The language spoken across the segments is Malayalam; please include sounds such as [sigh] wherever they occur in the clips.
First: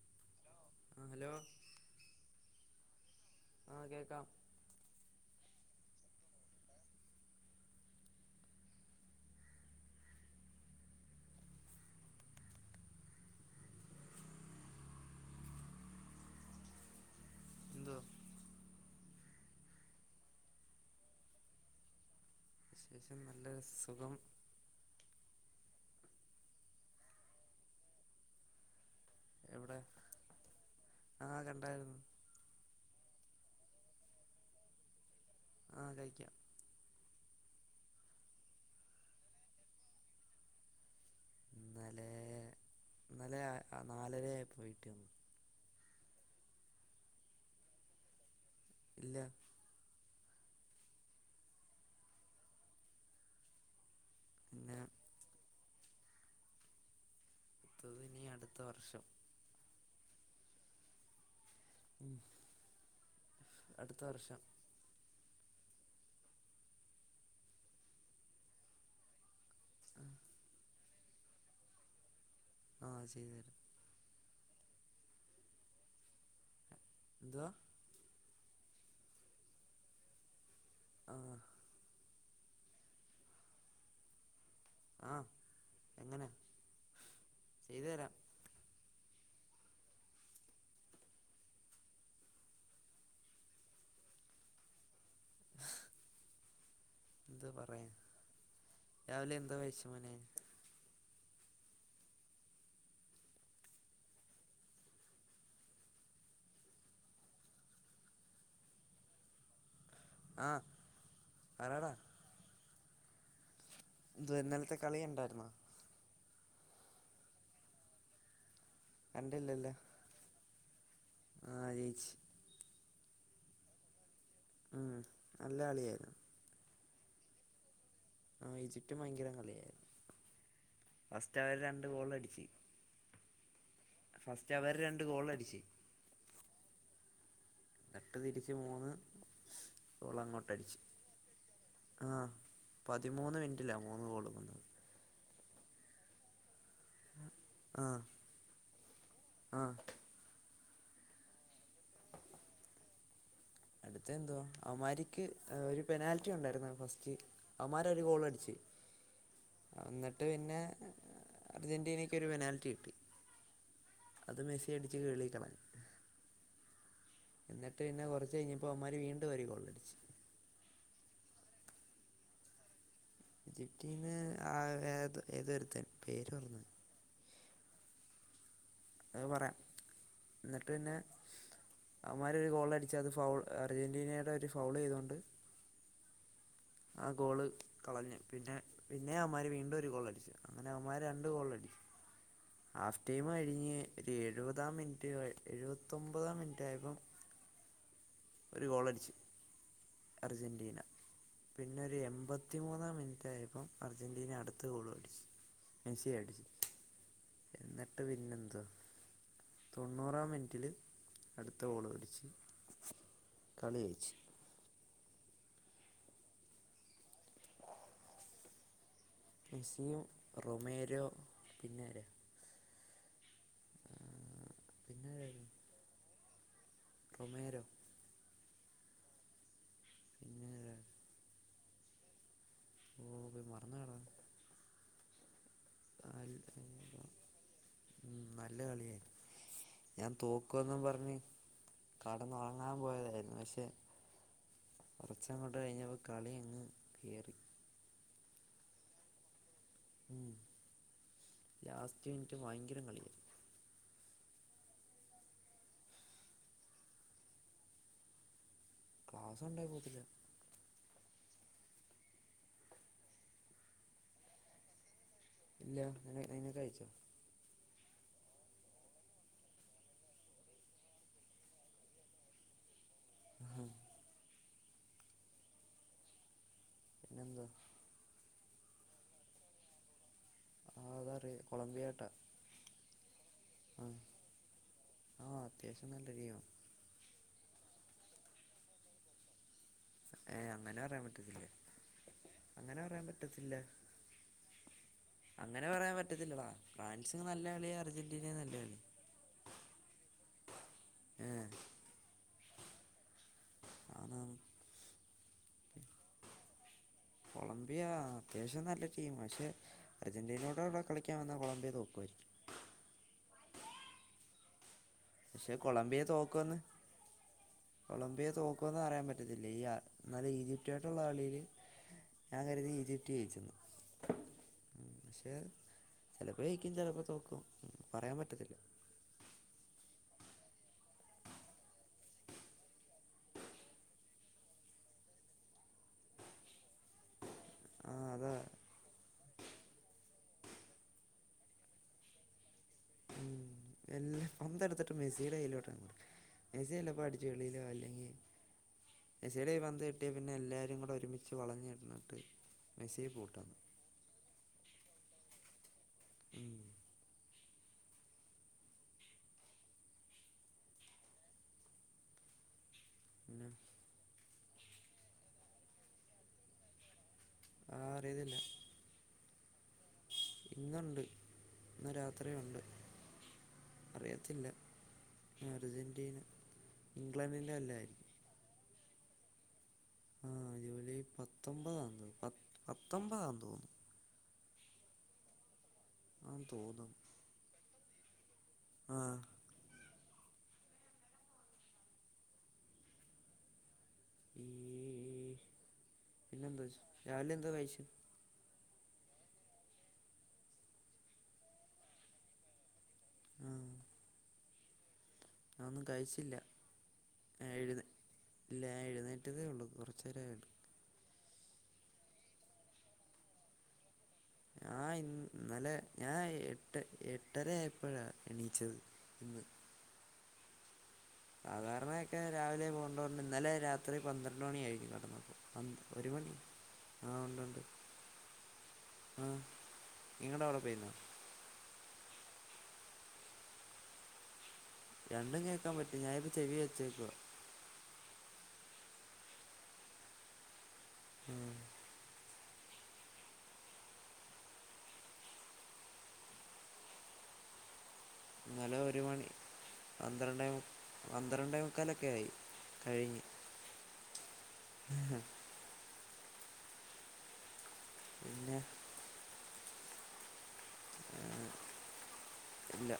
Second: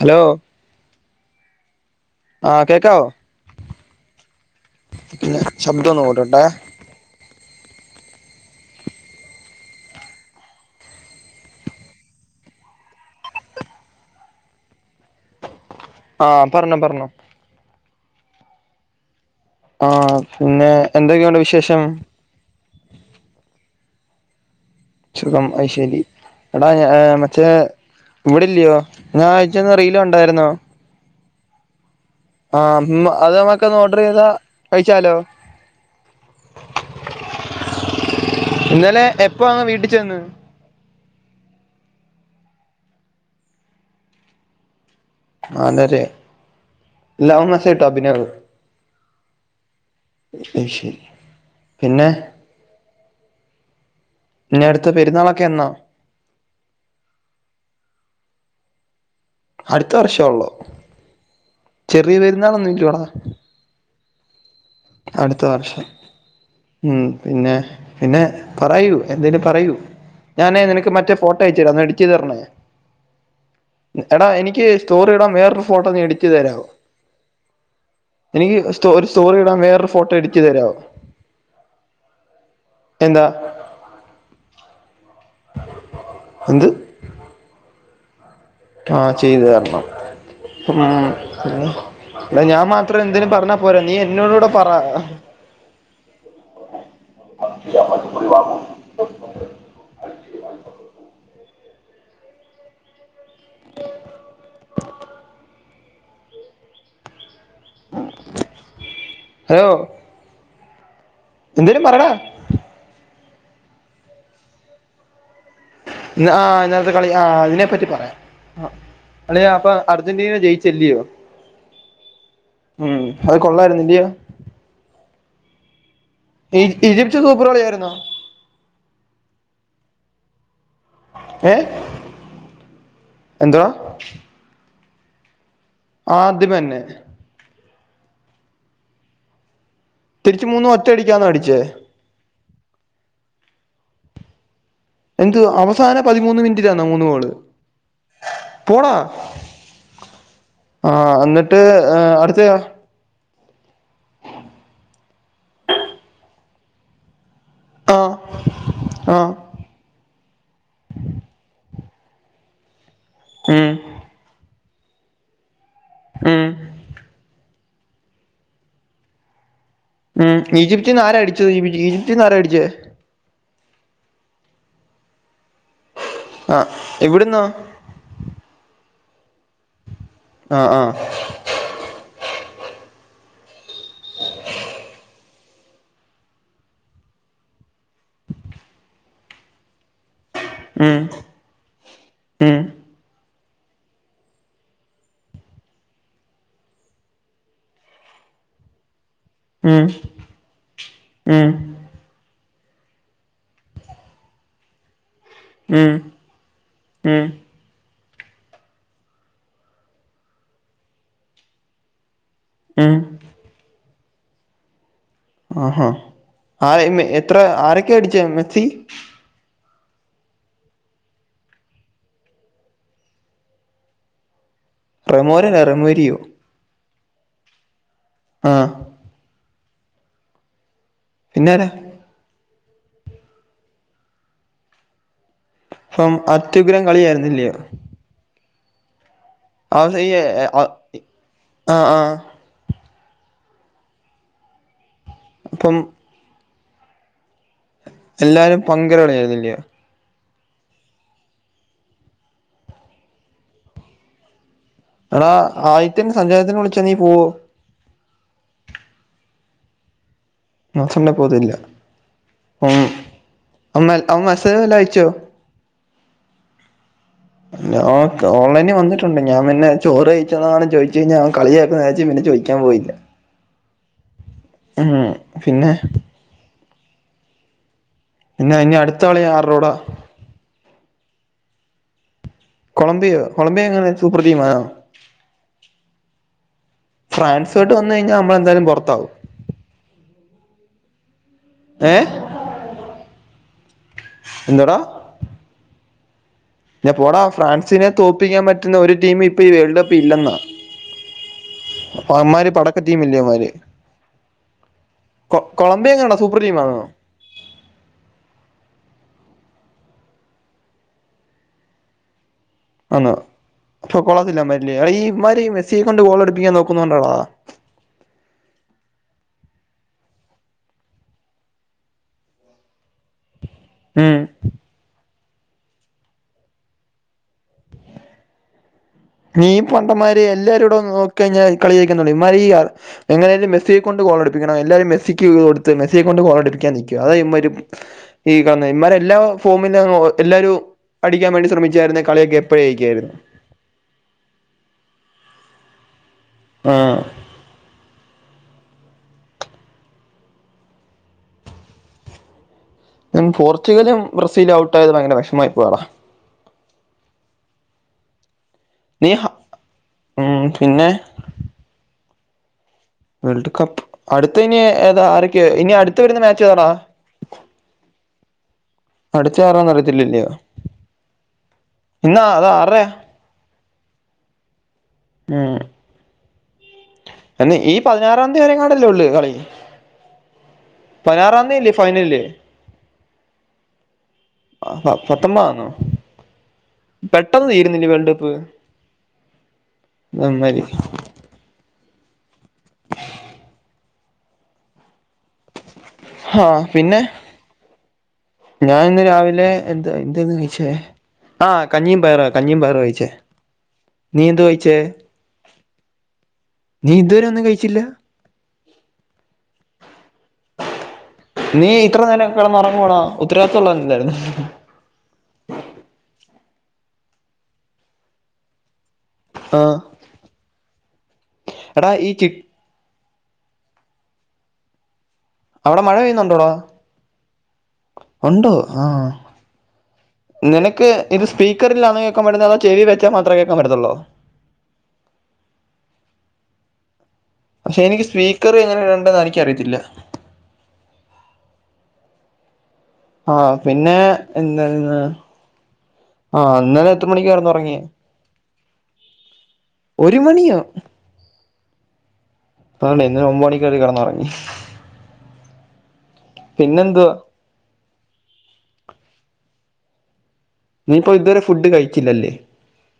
ഹലോ ആ ഹലോ ആ കേക്കാവോ ആ കേൾക്കാം പിന്നെ ശബ്ദം ഒന്നു കൂട്ടട്ടെ ആ പറഞ്ഞോ പറഞ്ഞോ എന്തു ആ പിന്നെ എന്തൊക്കെയുണ്ട് വിശേഷം വിശേഷം നല്ല സുഖം സുഖം അയ്ശെരി എടാ മറ്റേ ഇവിടല്ലയോ ഞാൻ എവിടെ അയചന്ന റീല് കണ്ടായിരുന്നോ ആ കണ്ടായിരുന്നു ആ അത് നമ്മക്ക് ഒന്ന് ഓർഡർ ചെയ്താ കഴിച്ചാലോ ആ കഴിക്കാം ഇന്നലെ എപ്പോ അങ് വീട്ടിൽ ചെന്ന് ഇന്നലെ ഇന്നലെ നാലരയായപോ വീട്ടി വന്നു നാലരെ ല്ല അവൻ മെസ്സേജ് ഇട്ടോ അഭിനവ ഇല്ല അയ്ശരി പിന്നെ ഇനി പിന്നെ അടുത്ത പെരുന്നാളൊക്കെ എന്നാ അത് ഇനി അടുത്ത വർഷം അടുത്ത വർഷേഒള്ളോ ചെറിയ ഉം പെരുന്നാളൊന്നുല്യോടാ അടുത്ത വർഷം അടുത്ത വർഷം, ഉം പിന്നെ പിന്നെ പറയൂ എന്തേലും പറയൂ, ഞാനേ നിനക്ക് മറ്റേ ഫോട്ടോ അയച്ചു തരാ അന്നൊ എടിറ്റെയ്തു തർണേ ആഹ്‌ അത് ചെയ്തു തര എടാ എനിക്ക് സ്റ്റോറി ഇടാൻ വേറൊരു ഫോട്ടോ നീഎഡിറ്റ് ചെയ്ത് തരാവൊ എന്തുവാ എനിക്ക് ഒ സ്റ്റോ ഒരു സ്റ്റോറി ഇടാൻ വേറൊരു ഫോട്ടോ എഡിറ്റ് ചെയ്ത് തരാവൊ ആഹ് എന്താ ആഹ്‌ എങ്ങനെ എന്ത് ചെയ്തു തരാം ആഹ്‌ ചെയ്തു തരണം ഉം എട ഞാൻ മാത്രം എന്തേലും പർഞ്ഞാ പോരാ നീ എന്നോടൂടെ പറ എന്ത് പറയാൻ രാവിലെ എന്തോ കഴിച്ച് മോനെ ഹലോ ആഹ് എന്തേലും പറടാ എന്തുവാ ഇന്നൽത്തെ കളി കണ്ടായിരുന്നോ ആഹ്‌ ഇന്നൽത്തെ കളി ആ അതിനെ പറ്റി പറയാം അഹ് അളിയാ അപ്പൊ കണ്ടില്ലല്ലോ അർജന്റീന ജയിച്ചില്ലയോ ആ ജയിച്ച് ഉം അത് കൊള്ളായിരുന്ന്ല്ലയോ ഉം നല്ല കളിയായിരുന്നു ഈജ് ഈജിപ്റ്റ് സൂപ്പർ കളിയായിരുന്നോ ആഹ്‌ ഈജിപ്റ്റും ഭയങ്കര കളിയായിരുന്നു ഏ ഫസ്റ്റവര് രണ്ട് ഗോളടിച്ച്. എന്തുവാ ഫസ്റ്റവര് രണ്ട് ഗോളടിച്ച് ആദ്യമെന്നെ തട്ട് തിരിച്ച് മൂന്ന് തിരിച്ച് മൂന്ന് ഗോളങ്ങോട്ടടിച്ച് ഒറ്റ അടിക്കാന്നോ അടിച്ചേ ആഹ് പതിമൂന്ന് മിൻറ്റിലാ മൂന്ന് ഗോളും വന്നത് എന്തു അവ സാന പതിമൂന്ന് മിൻറ്റിലാന്നോ മൂന്ന് ഗോള് ആഹ് പോടാ ആഹ് ആഹ് എന്നിട്ട് ഏഹ് അട്ത്തെയാ അട്ത്തെ എന്തുവാ അവന്മാരിക്ക് ഒര് പെനാൽറ്റി ഉണ്ടായിരുന്നു ആഹ് ഫസ്റ്റ് അവന്മാര് ആ ഒര് ഗോളടിച്ച് ആ ആഹ് ഇന്നെട്ട് പിന്നെ അർജന്റീനെക്കൊര് പെനാൽറ്റി കിട്ടി ഏഹ് അത് മെസ്സി അടിച്ച് വെളിക്കളഞ് ആഹ് എന്നിട്ട് പിന്നെ കൊറച്ച് കഴിഞ്ഞപ്പോ അവമ്മാര് വീണ്ടും ഒര് ഗോളടിച്ച് ഉം ഈജിപ്ത്‌ന്ന് ആരാ അടിച്ചെത്? ഈബിജി ഈജിപ്തിന്ന് ആരാ അട്ച്ചെ? ജിപ്റ്റീന്ന് ആഹ് ഏത് ഏതൊര്ത്തെൻ ആഹ് എവ്ട്ന്നാ? അഹ് പറയാം, ആ ന്നെട്ട് ആ പിന്നെ അവമ്മാരൊരു ഗോളടിച്ചാ അത് ഫൗൾ അർജന്റീനയോട്വര് ഫൗൾ ചെയ്തോണ്ട് ആ ഗോള് കളഞ്ഞ്, പിന്നെ പിന്നേം അവന്മാര് വീണ്ടും ഒര് ഗോളട്ച്ച് അങ്ങനെ അവന്മാര് രണ്ട് ഗോൾ അടി ഏഹ് ആഫ് ടൈമ് കഴിഞ്ഞ് ഒര് എഴുവതാം മിൻറ്റ് എഴുവത്തൊൻമ്പതാം മിൻറ്റ് ആയപ്പം ഒര് ഗോളട്ച്ച് ഉം അർജന്റീന, ഉം പിൻ ന്നൊര് എമ്പത്തിമൂന്നാം മിൻറ്റ് ആയപ്പം അർജന്റീന അട്ത്ത ഗോളും അട്ച്ച് ഉം ഉം എന്നിട്ട് പിന്നെ എന്തുവാ? തൊണ്ണൂറാം മിൻറ്റിൽ അട്ത്ത ഗോളും അട്ച്ച് എഹ് കളി എയിച്ച് ആഹ് ഹാ ആരെ ഇന്ന് എത്ര ആരൊക്കെ അട്‌ച്ചെ മെസ്സി മെസ്സിയും റൊമേരോ പിന്നെ ആരാ പിന്നെ റെമോര ആരായിരുന്നു അല്ല റെമോരിയോ റൊമേരോ ആഹ് പിന്നെ ആരാ? പിന്നെ ആരാ? ഓ ഇപ്പേ മറന്ന് കളാ അപ്പം അത്യുഗ്രം കളിയായിരുന്നില്ലയോ ഉം നല്ല കളിയായിര്ന്നു അവസ ഈ ഞാൻ തോക്കു എന്നും പറഞ്ഞ് ആഹ് ആഹ് കടന്ന് ഒ ങ്ങാൻ പോയതായിര്ന്നു പക്ഷേ കൊറച്ച് അങ്ങോട്ട് അപ്പം കഴിഞ്ഞപ്പോ കളി അങ്ങ് കേറി എല്ലാരും പങ്കരാ കളിയായിരുന്നില്ലയോ? ഉം ലാസ്റ്റ് മിൻറ്റ് ഭയങ്കരം കളിയായിരുന്നു എടാ ആദിത്യന് സഞ്ചയനത്തിന് വിളിച്ചാ നീ പോവോ? ക്ലാസ് ഒണ്ടെ പോകത്തില്ല ക്ലാസ് ഉണ്ടെ പോകത്തില്ല അപ്പം അവൻ അവൻ മേസെജ് വല്ലോം അയച്ചോ? ഇല്ലാ അന അനക്ക് അയച്ചോ? ഓ ക്ക് ഓൺലൈനിൽ വന്നിട്ടുണ്ട് ഞാ പിന്നെ ചോറ് കഴിച്ചെടാന്ന് ചോദിച്ച് കഴിഞ്ഞാ അവെന് കളിയ്ക്കുംന്ന് വിചാരിച്ച് പിന്നെ ചോ ക്കാൻ പോയി ഇല്ല ഹും ഉം പിന്നെ പിന്നെന്ത? പിന്നെ ഇനി അടുത്ത കളി ആരടകൂട ആതറയാം കൊളംബിയാട്ട കൊളംബിയോ കൊളംബിയോ എങ്ങനെ സൂപ്പർ ടീമാണോ? ആ അത്യാവശ്യം നല്ല ടീമാണ് ഫ്രൻസോയ്ട്ട് വന്ന് കഴിഞ്ഞാ നമ്മളെന്താലും പുറത്താവും. ഏ അങ്ങനെ പറയാൻ പറ്റത്തില്ല. ഏ? അങ്ങനെ പറയാൻ പറ്റത്തില്ല. എന്തടാ? അങ്ങനെ പറയാൻ പറ്റത്തില്ലടാ ഇല്ല ഫ്രാൻസ് പോടാ നല്ല കളി ഫ്രാൻസിനെ അർജന്റീന തോൽപ്പിക്കാൻ നല്ല പറ്റുന്ന കളി ഒരു ടീം ഇപ്പൊ ഈ വേൾഡ് കപ്പിൽ ഇല്ലെന്നാ ഏ ന്മാര് പടക്ക ടീം ഇല്ലോമാര് ആണ് കൊ കൊളംബിയ എങ്ങാണ്ട സൂപ്പർ ടീം ആണോ? കൊളമ്പിയ അത്യാവശ്യം നല്ല ടീമാ പക്ഷെ അർജന്റീനോടെടെ കളിക്കൻ വന്ന കൊളംബിയോ തോക്കുമായിരിക്കും. ആണോ അപ്പൊ കൊള്ളത്തില്ലമാരില്ലേ ആ ഈമാരി പക്ഷെ മെസ്സിയെ കൊണ്ട് ഗോളടുപ്പിക്കാൻ നോക്കുന്നുണ്ടോടാ. കൊളംബിയെ തോക്കുവന്ന് പറയാൻ പറ്റത്തില്ല ഈ ഇന്നലെ ഈജിപ്റ്റ ആയിട്ടുള്ള കളിയില്. ഞാൻ കരുതി ഈജിപ്റ്റ് ജയിച്ചന്നു. ഉം പക്ഷെ ചിലപ്പോ ജയിക്കും ചിലപ്പോ തോക്കും പറയാൻ പറ്റത്തില്ല. നീ പണ്ടമാര് എല്ലാരുട നോക്കി കഴിഞ്ഞാൽ കളി ജയിക്കനുള്ള ഇമ്മാര് ഈ എങ്ങനൊലും മെസിയെ കൊണ്ട് ഗോളടുപ്പണം എല്ലാവര മെസ്സിക്ക്ത് കൊട്ത്ത് മെസിയെ കൊണ്ട് ഗോളടിപ്പിക്കൻൽക്കും അതാ ഇമാര ആ ഈ അതാ കന്ന ഇമാരെ എല്ലാ ഫോമിൽ എല്ലാവരും അടിക്കാൻ വേണ്ടി ശ്രമിച്ചായിരുന്ന കളിയൊക്കെ എപ്പോഴ ജയിക്കയിരുന്നു. എല്ലാ പന്തടുത്തിട്ട് മെസ്സിയുടെ കയ്യിലോട്ട ആഹ് മെസ്സിയല്ലപ്പോ അടിച്ച വെളിയിലോ അല്ലെങ്കി മെസിയിടെ കയ്യിൽ പന്ത് കിട്ടിയ പിന്നെ എല്ലാവരും കൂടെ ഒരുമിച്ച് വളഞ്നിന്നിട്ട് പോർച്ചുഗലും ബ്രസീലും ഔട്ട് ആയത് ഭയങ്കര വിഷമായി പോയടാ ഉം നീ ഹ മ് പിന്നെ പിന്നെ വേൾഡ് കപ്പ് അടുത്ത ഇനി ഏതാ ആരൊക്കെയ ഇനി അടുത്ത വരുന്ന മാച്ച് ഏതാടാ? ആഹ് അറിയതില്ല. അടുത്ത ആരാന്ന് അറിയത്തില്ലല്ലയോ ഇന്നുണ്ട് ഇന്ന് ഇന്നാ അത് രാത്രിയുണ്ട്. ആറരയാ അറിയത്തില്ല അർജന്റീന ഇംഗ്ലണ്ടിൻ്റെ എന്ന ഈ അല്ലായിരിക്കും പതിനാറാംന്തി വരെങ്ങാടല്ലേള്ളു കളി? ആഹ് ജൂലൈ പതിനാറാം തീയതി അല്ലേ പത്തൊമ്പതാ തോന്ന് ഫൈനല് പത്തൊമ്പതാ തോന്നുന്നു. ആ പത്തൊമ്പന്നോ? ആന്ന് തോന്നു പെട്ടെന്ന് തീരുന്നില്ലേ വേൾഡ് കപ്പ്‌? ആഹ് അഹ് മാര് [unintelligible] ആഹ് പിന്നെന്താ പിന്നെ രാവിലെ എന്താ കഴിച്ചു ഞാൻ ഇന്ന് രാവിലെ എന്താ എന്തന്ന് കഴിച്ചേ ആ കഞ്ഞിം പയറ കഞ്ഞിം പയറാ കഴി ച്ചേ ആ നീ എന്താ കഴിച്ചേ? ഒന്നും കഴിച്ചില്ല നീ ഇതുവരെ ഒന്നും ഞാൻ എഴുന്ന കഴിച്ചില്ല ഇല്ല ഞാൻ എഴുന്നേറ്റതേ ഉള്ളൂ കുറച്ച് നേരേആയുള്ളൂ. നീ ഇത്ര നേരം കിടന്നുറങ്ങുവാണാ ഉത്തരവാദിത്തം ഉള്ളോനല്ലായിര്ന്നോ ഞാൻ ഇന്ന് ഇന്നലെ ഞാൻ എട്ട് എട്ടരായപ്പോഴാ എണീച്ചത് ഇന്ന്. ആഹ് സാധാരണയൊക്കെ രാവിലെ പോണ്ടോണ്ട് ഇന്നലെ രാത്രി പന്ത്രണ്ട് മണിയായി കടന്നപ്പോ അവിടെ മഴ ഒരു മണി പെയ്യുന്നുണ്ടോടാ ആഹ് ഉണ്ട് ഉണ്ട് ഉണ്ടോ ആ ആഹ് നിങ്ങടെ അവടെ നിനക്ക് പെയ്തൊ ഇത് സ്പീക്കറിലാന്ന് കേൾക്കാൻപറ്റുന്നേ അതോ ചെവി വെച്ചാ മാത്രേ കേൾക്കാ പറ്റത്തള്ളോ രണ്ടും കേൾക്കാൻ പറ്റും ഞാനിത് ചെവി വെച്ചേക്കാ പക്ഷേ എനിക്ക് സ്പീക്കറ് എങ്ങനെ ഇടണ്ടേന്ന് എനിക്കറിയത്തില്ല ഉം ആഹ് പിന്നെ എന്തൊന്നാ ആഹ് ഇന്നലെ എത്ര മണിക്കാ കിടന്നുറങ്ങിയേ ഇന്നലെ ഒരു മണി ഒരു പന്ത്രണ്ടേ മണിയോ പന്ത്രണ്ടേ മുക്കാലൊക്കെ ആയി [unintelligible] ഇന്നലെ ഒമ്പത് മണിക്കെറ്റ കിടന്നുറങ്ങി ഉം പിന്നെന്തുവാ പിന്നെ നീയിപ്പോ ഇതുവരെ ഫുഡ് കഴിച്ചില്ലല്ലേ ഇല്ല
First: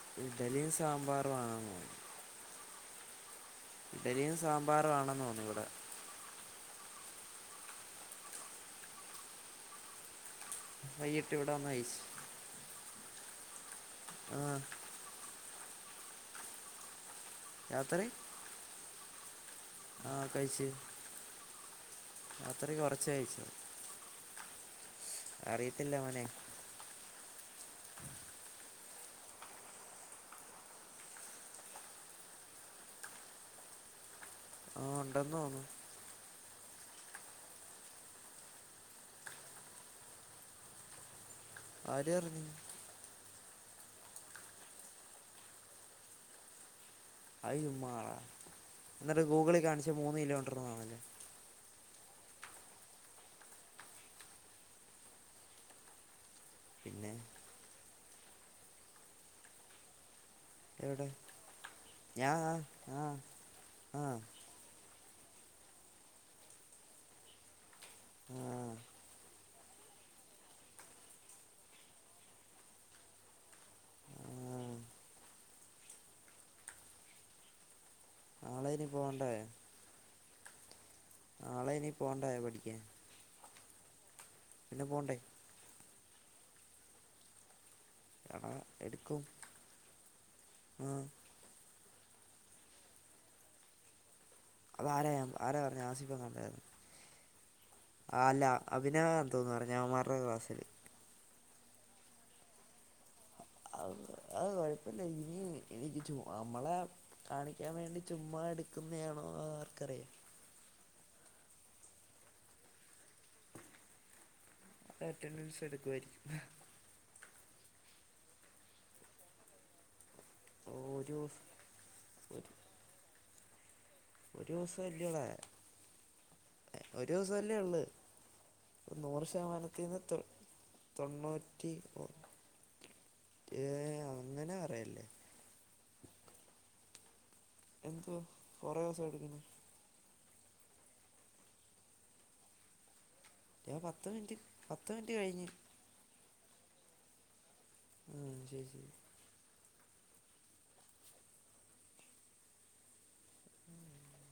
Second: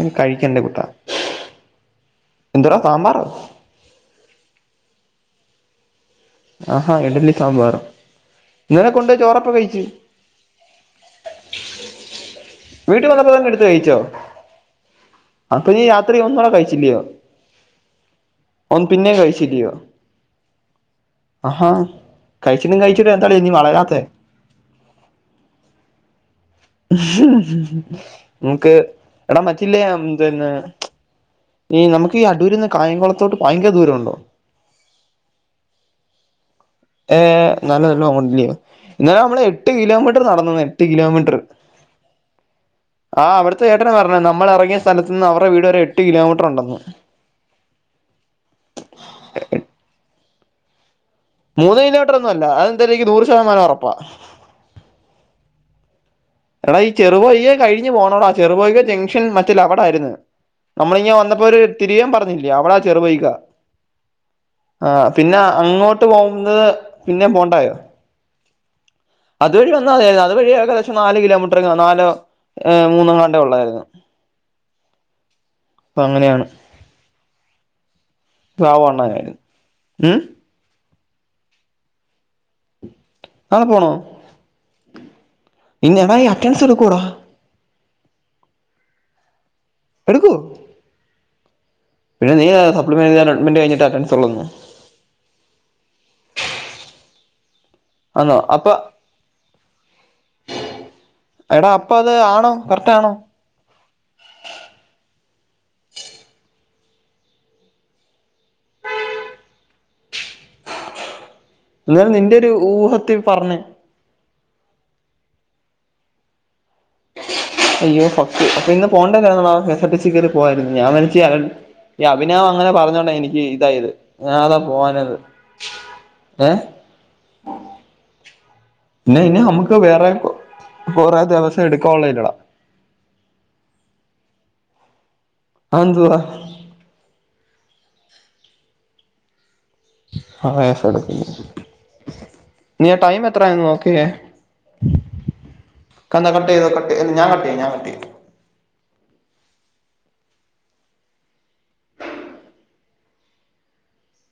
ഇനി കഴിക്കണ്ടേ ഇഡലിം കുട്ടാ സാമ്പാറും ആണെന്ന് തൊന്നുനു എന്തോടാ സാമ്പാറോ ഇഡലിയും സാമ്പാറും ആണെന്ന് തോന്നുന്നു ഇവിടെ ആഹാ ഇഡലി സാമ്പാറും ഇന്നലെ കൊണ്ട്പോയ ചോറെപ്പം കഴിച്ചു വൈകിട്ട് ഇവിടെ വന്ന് കഴിച്ച് വീട്ട് വന്നപ്പോ തന്നെ എടുത്ത് കയിച്ചോ ആഹ് അപ്പൊ നീ രാത്രി ഒന്നൂടെ കഴിച്ചില്ലയോ രാത്രി ഒന്ന് പിന്നെം കയിച്ചില്ലയോ ആഹ് കയ്ച്ച് ആഹാ കഴിച്ചിട്ടും കഴിച്ചിട്ടും എന്താടാ കഴിച്ചു നീ വളരാത്തെ അറിയത്തില്ല മോനെ നമക്ക് എടാ പറ്റില്ല എന്തന്നെ ഈ നമക്ക് ഈ അടൂരിന്ന് കായംകുളത്തോട്ട് ഭയങ്കര ദൂരമുണ്ടോ ആഹ് ഉണ്ടെന്ന് തോന്നുന്നു ഏർ നല്ല നല്ല മോണ്ടില്ലോ ഇന്നലെ നമ്മള് എട്ട് കിലോമീറ്റർ നടന്ന് എട്ട് കിലോമീറ്റർ ആര് പറഞ്ഞു ആഹ് ഇവടുത്തെ ചേട്ടനൻ പറഞ്ഞ് നമ്മൾ ഇറങ്ങിയ സ്ഥലത്ത് നിന്ന് അവരെ വീട് വരെ എട്ട് കിലോമീറ്റർ ഉണ്ടന്ന് അഅ് ചുമ്മാതാ എന്നിട്ടരു ഗൂഗിളി കാണിച്ച് മൂന്ന് കിലോമീറ്റർ ആണല്ലോ മൂന്ന് കിലോമീറ്റർ ഒന്നുമല്ല അത് എന്തായാലും നിക്ക് നൂറ് ശതമാനം ഉറപ്പാ എടാ ഈ പിന്നെ ചെറുവയികെ കഴിഞ്ഞു പോണോടാ ചെറുപൊക ജംഗ്ഷൻ മറ്റല്ല അവിടെ ആരിന്ന് എവിടെ നമ്മളിങ്ങെ വന്നപ്പോര് തിരിയാൻ ഞാൻ പറഞ്ഞില്ലേ അവടാ ആ ആ ചെറുപോയികാ ആ ആഹ് പിന്നെ അങ്ങോട്ട് പോകുന്നത് പിന്നേ പോണ്ടായോ ആഹ് അതുവഴി വന്ന അതായിരുന്നു അതുവഴി ഏകദേശം നാല് കിലോമീറ്റർ നാലോ ഏഹ് മൂന്നാം ണ്ട ഉള്ളതായിരുന്നു അപ്പൊ അങ്ങനെയാണ് നാളെ പാവം ഇനി അണ്ണൻ പോകണ്ടേ ഉം നാളെ ഇനി പോവണ്ടായോ പഠിക്കാൻ നാളെ പോണോ പിന്നെ പോകണ്ടേ ഇന്നെടാ ഈ അറ്റൻസ് എടുകൂടാ എടാ എടുക്കും എടുക്കോ ആ പിന്നെ നീ സപ്ലി മാനേജർ അഡ്മെന്റ് കഴിഞ്ഞിട്ട് അറ്റൻസ് ഉള്ളൂന്ന് അത് ആരാ ആരാ പറഞ്ഞു ആസിഫ് ങ്ങണ്ടായിരുന്നു ആഹ് ആന്നോ അല്ല അപ്പൊ അഭിനേവം എ തോന്നു പറഞ്ഞു അവൻമാരുടെ ക്ലാസ്സില് എടാ അപ്പ അത് ആണോ കറക്റ്റ് ആണോ അത് അത് കുഴപ്പമില്ല ഇനി എനിക്ക് നമ്മളെ കാണിക്കാൻ വേണ്ടി ചുമ്മാ എടുക്കുന്നതാണോ ആർക്കറിയാം എന്നാൽ നിന്റെ ഒരു ഊഹത്തിൽ പർഞ്ഞെ അറ്റൻഡൻസ് എടുക്കുവായിരിക്കും അയ്യോ ഫ അപ്പോ ഇന്ന് പോണ്ട കാര്യങ്ങള K S R T C കേറി പോവാരുന്നു ഞാൻ ഒരു വനിച്ച് ഈ അഭിനവ് ഒരു അങ്ങനെ പറഞ്ഞോണ്ട എനിക്ക് ഇതായത് ഞാ ഒരു അതാ പോവാഞ്ഞത് ഏഹ് ഒരുസല്ലേള്ളൂ പിന്നെ നൂറ് ഇനി നമുക്ക് ശതമാനത്തീന്ന് വേറെ തൊ കൊറേ ദിവസം തൊണ്ണൂറ്റി ഒന്ന് എടുക്കാനുള്ളല്ലേടാ ഏഹ് അങ്ങനെ പറയല്ലേ ആന്തൂറാ എന്ത്‌വാ കൊറെസം എടുക്കുന്നു ആഹ് സടുക്ക നീ ആഹ് ടൈം എത്രായായെന്ന് ഞാൻ നോക്ക്യേ പത്ത് മിനിറ്റ് പത്ത് മിനിറ്റ് കഴിഞ്ഞ് കന്ന കട്ടൈതോ കട്ടൈതോ ല്ല ഞാ കട്ടയ്യ ഞാകട്ടെയ്യ ആഹ് ശെരി ശെരി ഉം